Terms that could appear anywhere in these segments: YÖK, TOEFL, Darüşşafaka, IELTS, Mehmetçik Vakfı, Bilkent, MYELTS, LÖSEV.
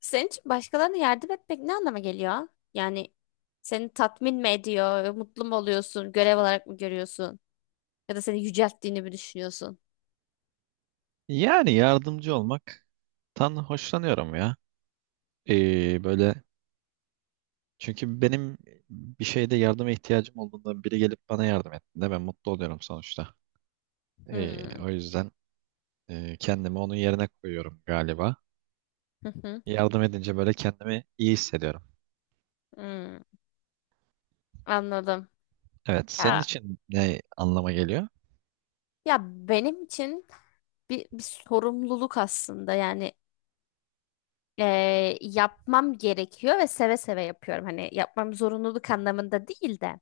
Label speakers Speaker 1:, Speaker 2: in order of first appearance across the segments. Speaker 1: Senin için başkalarına yardım etmek ne anlama geliyor? Yani seni tatmin mi ediyor, mutlu mu oluyorsun, görev olarak mı görüyorsun? Ya da seni yücelttiğini mi düşünüyorsun?
Speaker 2: Yani yardımcı olmaktan hoşlanıyorum ya. Böyle çünkü benim bir şeyde yardıma ihtiyacım olduğunda biri gelip bana yardım ettiğinde ben mutlu oluyorum sonuçta. Ee,
Speaker 1: Hmm.
Speaker 2: O yüzden kendimi onun yerine koyuyorum galiba.
Speaker 1: Hı hı.
Speaker 2: Yardım edince böyle kendimi iyi hissediyorum.
Speaker 1: Hmm. Anladım.
Speaker 2: Evet, senin
Speaker 1: Ya
Speaker 2: için ne anlama geliyor?
Speaker 1: ya benim için bir sorumluluk aslında. Yani yapmam gerekiyor ve seve seve yapıyorum. Hani yapmam zorunluluk anlamında değil de.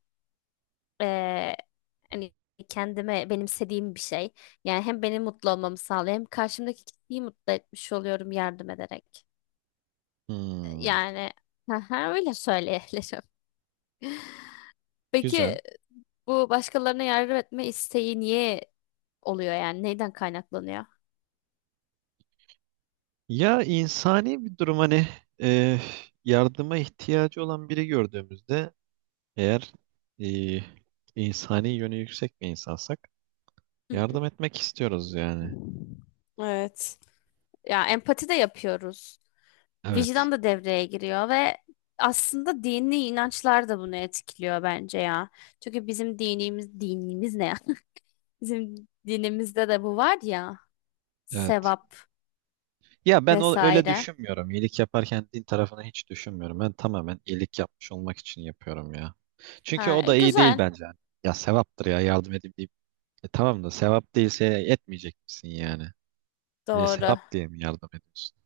Speaker 1: Ee, hani kendime benimsediğim bir şey. Yani hem beni mutlu olmamı sağlıyor hem karşımdaki kişiyi mutlu etmiş oluyorum yardım ederek.
Speaker 2: Hmm,
Speaker 1: Yani haha, öyle söyleyebilirim.
Speaker 2: güzel.
Speaker 1: Peki bu başkalarına yardım etme isteği niye oluyor yani? Neyden kaynaklanıyor?
Speaker 2: Ya insani bir durum hani e, yardıma ihtiyacı olan biri gördüğümüzde eğer e, insani yönü yüksek bir insansak
Speaker 1: Hı hı.
Speaker 2: yardım etmek istiyoruz yani.
Speaker 1: Evet. Ya empati de yapıyoruz.
Speaker 2: Evet,
Speaker 1: Vicdan da devreye giriyor ve aslında dini inançlar da bunu etkiliyor bence ya. Çünkü bizim dinimiz, dinimiz ne ya? Bizim dinimizde de bu var ya,
Speaker 2: evet.
Speaker 1: sevap
Speaker 2: Ya ben o, öyle
Speaker 1: vesaire.
Speaker 2: düşünmüyorum. İyilik yaparken din tarafını hiç düşünmüyorum. Ben tamamen iyilik yapmış olmak için yapıyorum ya. Çünkü
Speaker 1: Ha,
Speaker 2: o
Speaker 1: e,
Speaker 2: da iyi değil
Speaker 1: güzel.
Speaker 2: bence. Ya sevaptır ya yardım edeyim deyip. E tamam da sevap değilse etmeyecek misin yani? E,
Speaker 1: Doğru.
Speaker 2: sevap diye mi yardım ediyorsun?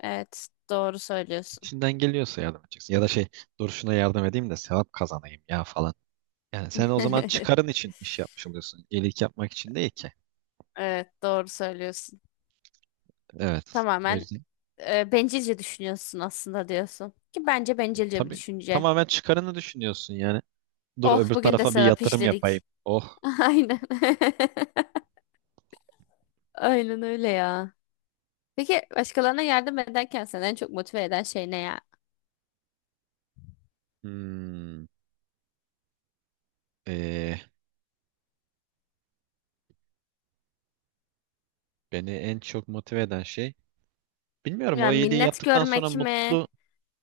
Speaker 1: Evet, doğru söylüyorsun.
Speaker 2: İçinden geliyorsa yardım edeceksin. Ya da şey, dur şuna yardım edeyim de sevap kazanayım ya falan. Yani sen o zaman çıkarın için iş yapmış oluyorsun. İyilik yapmak için değil ki.
Speaker 1: Evet, doğru söylüyorsun.
Speaker 2: Evet. O
Speaker 1: Tamamen
Speaker 2: yüzden
Speaker 1: e, bencilce düşünüyorsun aslında diyorsun. Ki bence
Speaker 2: e,
Speaker 1: bencilce bir
Speaker 2: tabii,
Speaker 1: düşünce.
Speaker 2: tamamen çıkarını düşünüyorsun yani. Dur
Speaker 1: Oh,
Speaker 2: öbür
Speaker 1: bugün de
Speaker 2: tarafa bir
Speaker 1: sevap
Speaker 2: yatırım yapayım.
Speaker 1: işledik.
Speaker 2: Oh.
Speaker 1: Aynen. Aynen öyle ya. Peki başkalarına yardım ederken seni en çok motive eden şey ne ya?
Speaker 2: Hmm. Ee, Beni en çok motive eden şey. Bilmiyorum o
Speaker 1: Yani
Speaker 2: iyiliği
Speaker 1: minnet
Speaker 2: yaptıktan sonra
Speaker 1: görmek mi?
Speaker 2: mutlu.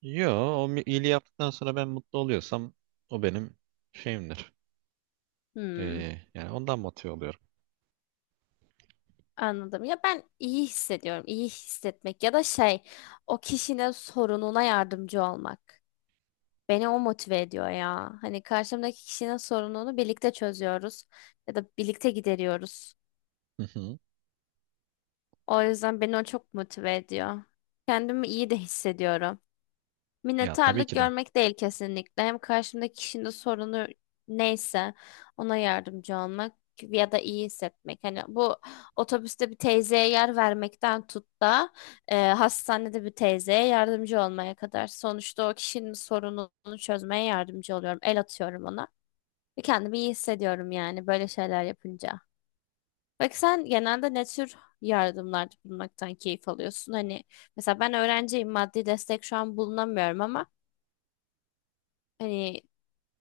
Speaker 2: Yo, iyiliği yaptıktan sonra ben mutlu oluyorsam o benim şeyimdir.
Speaker 1: Hmm,
Speaker 2: Yani ondan motive oluyorum.
Speaker 1: anladım. Ya ben iyi hissediyorum. İyi hissetmek ya da şey, o kişinin sorununa yardımcı olmak. Beni o motive ediyor ya. Hani karşımdaki kişinin sorununu birlikte çözüyoruz ya da birlikte gideriyoruz.
Speaker 2: Hı hı.
Speaker 1: O yüzden beni o çok motive ediyor. Kendimi iyi de hissediyorum.
Speaker 2: Ya tabii
Speaker 1: Minnettarlık
Speaker 2: ki de.
Speaker 1: görmek değil kesinlikle. Hem karşımdaki kişinin de sorunu neyse ona yardımcı olmak ya da iyi hissetmek. Hani bu otobüste bir teyzeye yer vermekten tut da e, hastanede bir teyzeye yardımcı olmaya kadar. Sonuçta o kişinin sorununu çözmeye yardımcı oluyorum. El atıyorum ona. Ve kendimi iyi hissediyorum yani böyle şeyler yapınca. Peki sen genelde ne tür yardımlarda bulunmaktan keyif alıyorsun? Hani mesela ben öğrenciyim, maddi destek şu an bulunamıyorum ama hani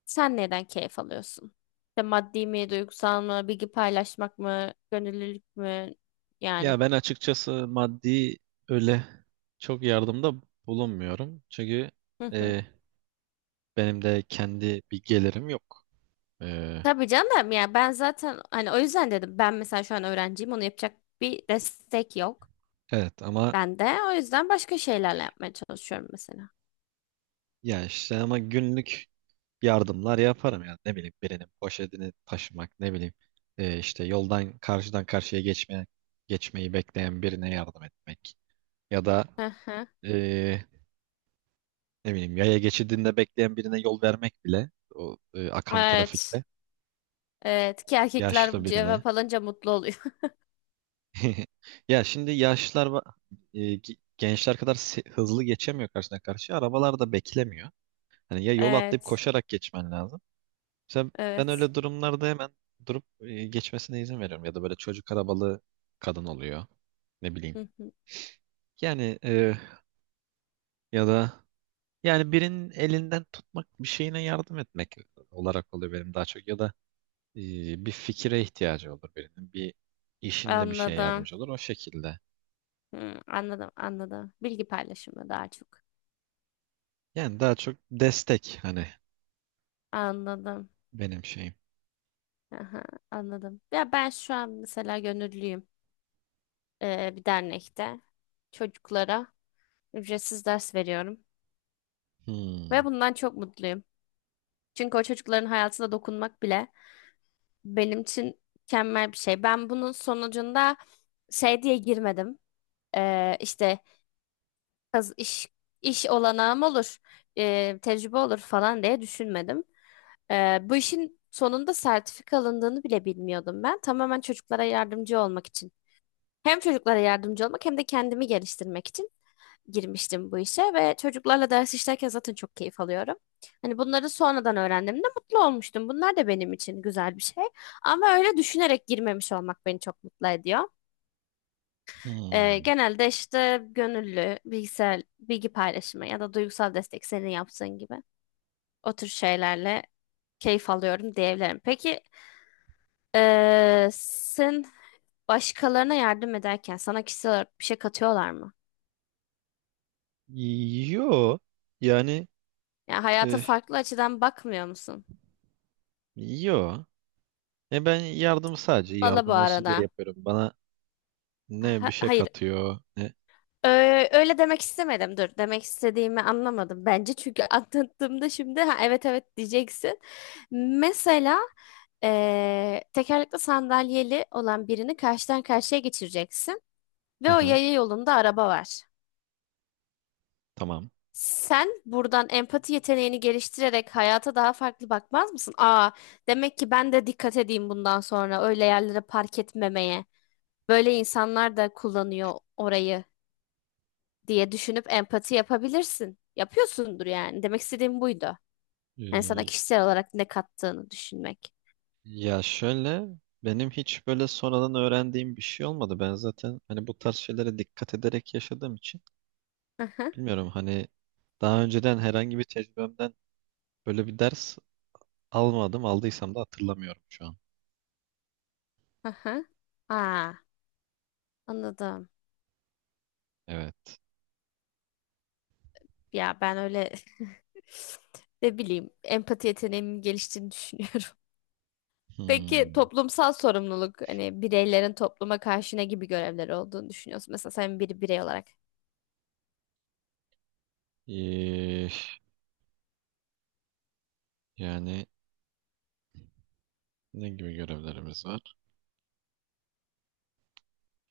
Speaker 1: sen neden keyif alıyorsun? İşte maddi mi, duygusal mı, bilgi paylaşmak mı, gönüllülük mü? Yani.
Speaker 2: Ya ben açıkçası maddi öyle çok yardımda bulunmuyorum. Çünkü
Speaker 1: Hı hı.
Speaker 2: e, benim de kendi bir gelirim yok. E,
Speaker 1: Tabii canım, ya ben zaten hani o yüzden dedim, ben mesela şu an öğrenciyim, onu yapacak bir destek yok
Speaker 2: evet ama
Speaker 1: bende. O yüzden başka şeylerle yapmaya çalışıyorum mesela.
Speaker 2: ya işte ama günlük yardımlar yaparım yani ne bileyim birinin poşetini taşımak, ne bileyim işte yoldan geçmeyi bekleyen birine yardım etmek ya da
Speaker 1: Hı hı.
Speaker 2: e, ne bileyim yaya geçidinde bekleyen birine yol vermek bile o akan
Speaker 1: Evet.
Speaker 2: trafikte
Speaker 1: Evet ki erkekler
Speaker 2: yaşlı
Speaker 1: bu
Speaker 2: birine.
Speaker 1: cevap alınca mutlu oluyor.
Speaker 2: Ya şimdi yaşlılar gençler kadar hızlı geçemiyor, karşıdan karşıya arabalar da beklemiyor. Hani ya yol atlayıp
Speaker 1: Evet.
Speaker 2: koşarak geçmen lazım. Mesela ben
Speaker 1: Evet.
Speaker 2: öyle durumlarda hemen durup geçmesine izin veriyorum. Ya da böyle çocuk arabalı kadın oluyor. Ne bileyim.
Speaker 1: Hı hı.
Speaker 2: Yani, ya da yani birinin elinden tutmak, bir şeyine yardım etmek olarak oluyor benim daha çok. Ya da e, bir fikire ihtiyacı olur birinin. Bir işinde bir şeye
Speaker 1: Anladım.
Speaker 2: yardımcı olur o şekilde.
Speaker 1: Hı, anladım anladım. Bilgi paylaşımı daha çok.
Speaker 2: Yani daha çok destek hani
Speaker 1: Anladım.
Speaker 2: benim şeyim.
Speaker 1: Aha, anladım. Ya ben şu an mesela gönüllüyüm bir dernekte. Çocuklara ücretsiz ders veriyorum.
Speaker 2: Hmm,
Speaker 1: Ve bundan çok mutluyum. Çünkü o çocukların hayatına dokunmak bile benim için mükemmel bir şey. Ben bunun sonucunda şey diye girmedim. İşte kaz- iş, iş olanağım olur, tecrübe olur falan diye düşünmedim. Bu işin sonunda sertifika alındığını bile bilmiyordum ben. Tamamen çocuklara yardımcı olmak için. Hem çocuklara yardımcı olmak hem de kendimi geliştirmek için girmiştim bu işe ve çocuklarla ders işlerken zaten çok keyif alıyorum. Hani bunları sonradan öğrendiğimde mutlu olmuştum. Bunlar da benim için güzel bir şey. Ama öyle düşünerek girmemiş olmak beni çok mutlu ediyor.
Speaker 2: hmm.
Speaker 1: Genelde işte gönüllü, bilgisayar, bilgi paylaşımı ya da duygusal destek senin yaptığın gibi o tür şeylerle keyif alıyorum diyebilirim. Peki sen başkalarına yardım ederken sana kişisel olarak bir şey katıyorlar mı?
Speaker 2: Yo, yani
Speaker 1: Ya hayata
Speaker 2: e,
Speaker 1: farklı açıdan bakmıyor musun?
Speaker 2: yo. E ben yardım sadece
Speaker 1: Valla bu
Speaker 2: yardım olsun diye
Speaker 1: arada.
Speaker 2: yapıyorum. Bana ne bir
Speaker 1: Ha-
Speaker 2: şey
Speaker 1: hayır.
Speaker 2: katıyor ne.
Speaker 1: Ö- öyle demek istemedim. Dur. Demek istediğimi anlamadım. Bence çünkü anlattığımda şimdi ha, evet diyeceksin. Mesela tekerlekli sandalyeli olan birini karşıdan karşıya geçireceksin. Ve o
Speaker 2: Aha,
Speaker 1: yaya yolunda araba var.
Speaker 2: tamam.
Speaker 1: Sen buradan empati yeteneğini geliştirerek hayata daha farklı bakmaz mısın? Aa, demek ki ben de dikkat edeyim bundan sonra öyle yerlere park etmemeye. Böyle insanlar da kullanıyor orayı diye düşünüp empati yapabilirsin. Yapıyorsundur yani. Demek istediğim buydu. Yani sana
Speaker 2: Ee,
Speaker 1: kişisel olarak ne kattığını düşünmek.
Speaker 2: Ya şöyle, benim hiç böyle sonradan öğrendiğim bir şey olmadı. Ben zaten hani bu tarz şeylere dikkat ederek yaşadığım için
Speaker 1: Hı hı,
Speaker 2: bilmiyorum hani daha önceden herhangi bir tecrübemden böyle bir ders almadım. Aldıysam da hatırlamıyorum şu an.
Speaker 1: hı hı. Aa, anladım.
Speaker 2: Evet.
Speaker 1: Ya ben öyle ne bileyim empati yeteneğimin geliştiğini düşünüyorum. Peki
Speaker 2: Hmm.
Speaker 1: toplumsal sorumluluk, hani bireylerin topluma karşı ne gibi görevleri olduğunu düşünüyorsun? Mesela sen bir birey olarak.
Speaker 2: Ee, Yani ne gibi görevlerimiz var?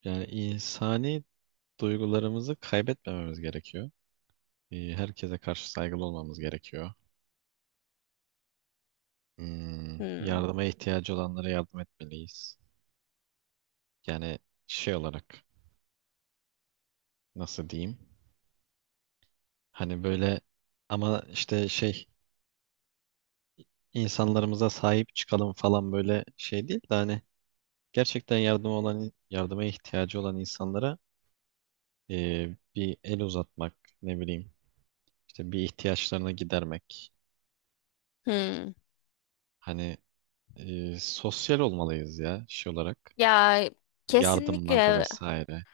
Speaker 2: Yani insani duygularımızı kaybetmememiz gerekiyor. E, herkese karşı saygılı olmamız gerekiyor. Hmm,
Speaker 1: Hmm.
Speaker 2: yardıma ihtiyacı olanlara yardım etmeliyiz. Yani şey olarak nasıl diyeyim? Hani böyle, ama işte şey, insanlarımıza sahip çıkalım falan böyle şey değil de hani gerçekten yardıma ihtiyacı olan insanlara bir el uzatmak, ne bileyim işte bir ihtiyaçlarını gidermek.
Speaker 1: Hmm.
Speaker 2: Hani sosyal olmalıyız ya şey olarak,
Speaker 1: Ya
Speaker 2: yardımlarda
Speaker 1: kesinlikle,
Speaker 2: vesaire.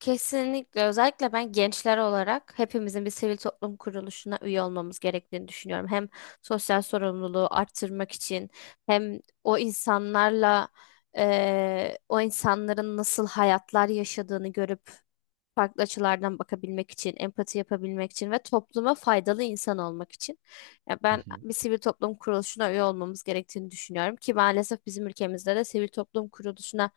Speaker 1: kesinlikle özellikle ben gençler olarak hepimizin bir sivil toplum kuruluşuna üye olmamız gerektiğini düşünüyorum. Hem sosyal sorumluluğu arttırmak için hem o insanlarla o insanların nasıl hayatlar yaşadığını görüp farklı açılardan bakabilmek için, empati yapabilmek için ve topluma faydalı insan olmak için. Ya ben bir sivil toplum kuruluşuna üye olmamız gerektiğini düşünüyorum ki maalesef bizim ülkemizde de sivil toplum kuruluşuna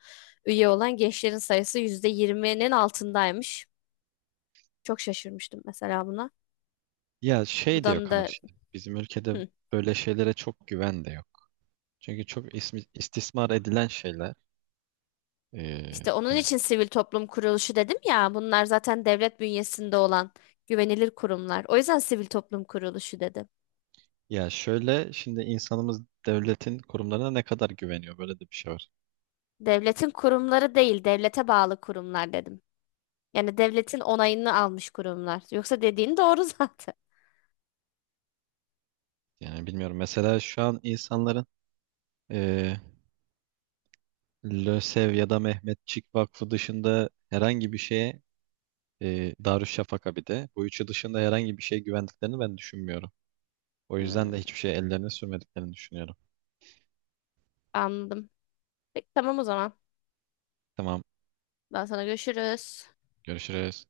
Speaker 1: üye olan gençlerin sayısı %20'nin altındaymış. Çok şaşırmıştım mesela buna.
Speaker 2: Ya şey de
Speaker 1: Buradan
Speaker 2: yok ama
Speaker 1: da
Speaker 2: şimdi bizim ülkede
Speaker 1: hı.
Speaker 2: böyle şeylere çok güven de yok. Çünkü çok istismar edilen şeyler. Ee,
Speaker 1: İşte onun
Speaker 2: hani
Speaker 1: için sivil toplum kuruluşu dedim ya, bunlar zaten devlet bünyesinde olan güvenilir kurumlar. O yüzden sivil toplum kuruluşu dedim.
Speaker 2: Ya şöyle şimdi insanımız devletin kurumlarına ne kadar güveniyor, böyle de bir şey var.
Speaker 1: Devletin kurumları değil, devlete bağlı kurumlar dedim. Yani devletin onayını almış kurumlar. Yoksa dediğin doğru zaten.
Speaker 2: Yani bilmiyorum mesela şu an insanların ee, LÖSEV ya da Mehmetçik Vakfı dışında herhangi bir şeye Darüşşafaka, bir de bu üçü dışında herhangi bir şeye güvendiklerini ben düşünmüyorum. O yüzden de
Speaker 1: Hmm,
Speaker 2: hiçbir şeye ellerini sürmediklerini düşünüyorum.
Speaker 1: anladım. Peki tamam o zaman.
Speaker 2: Tamam,
Speaker 1: Daha sonra görüşürüz.
Speaker 2: görüşürüz.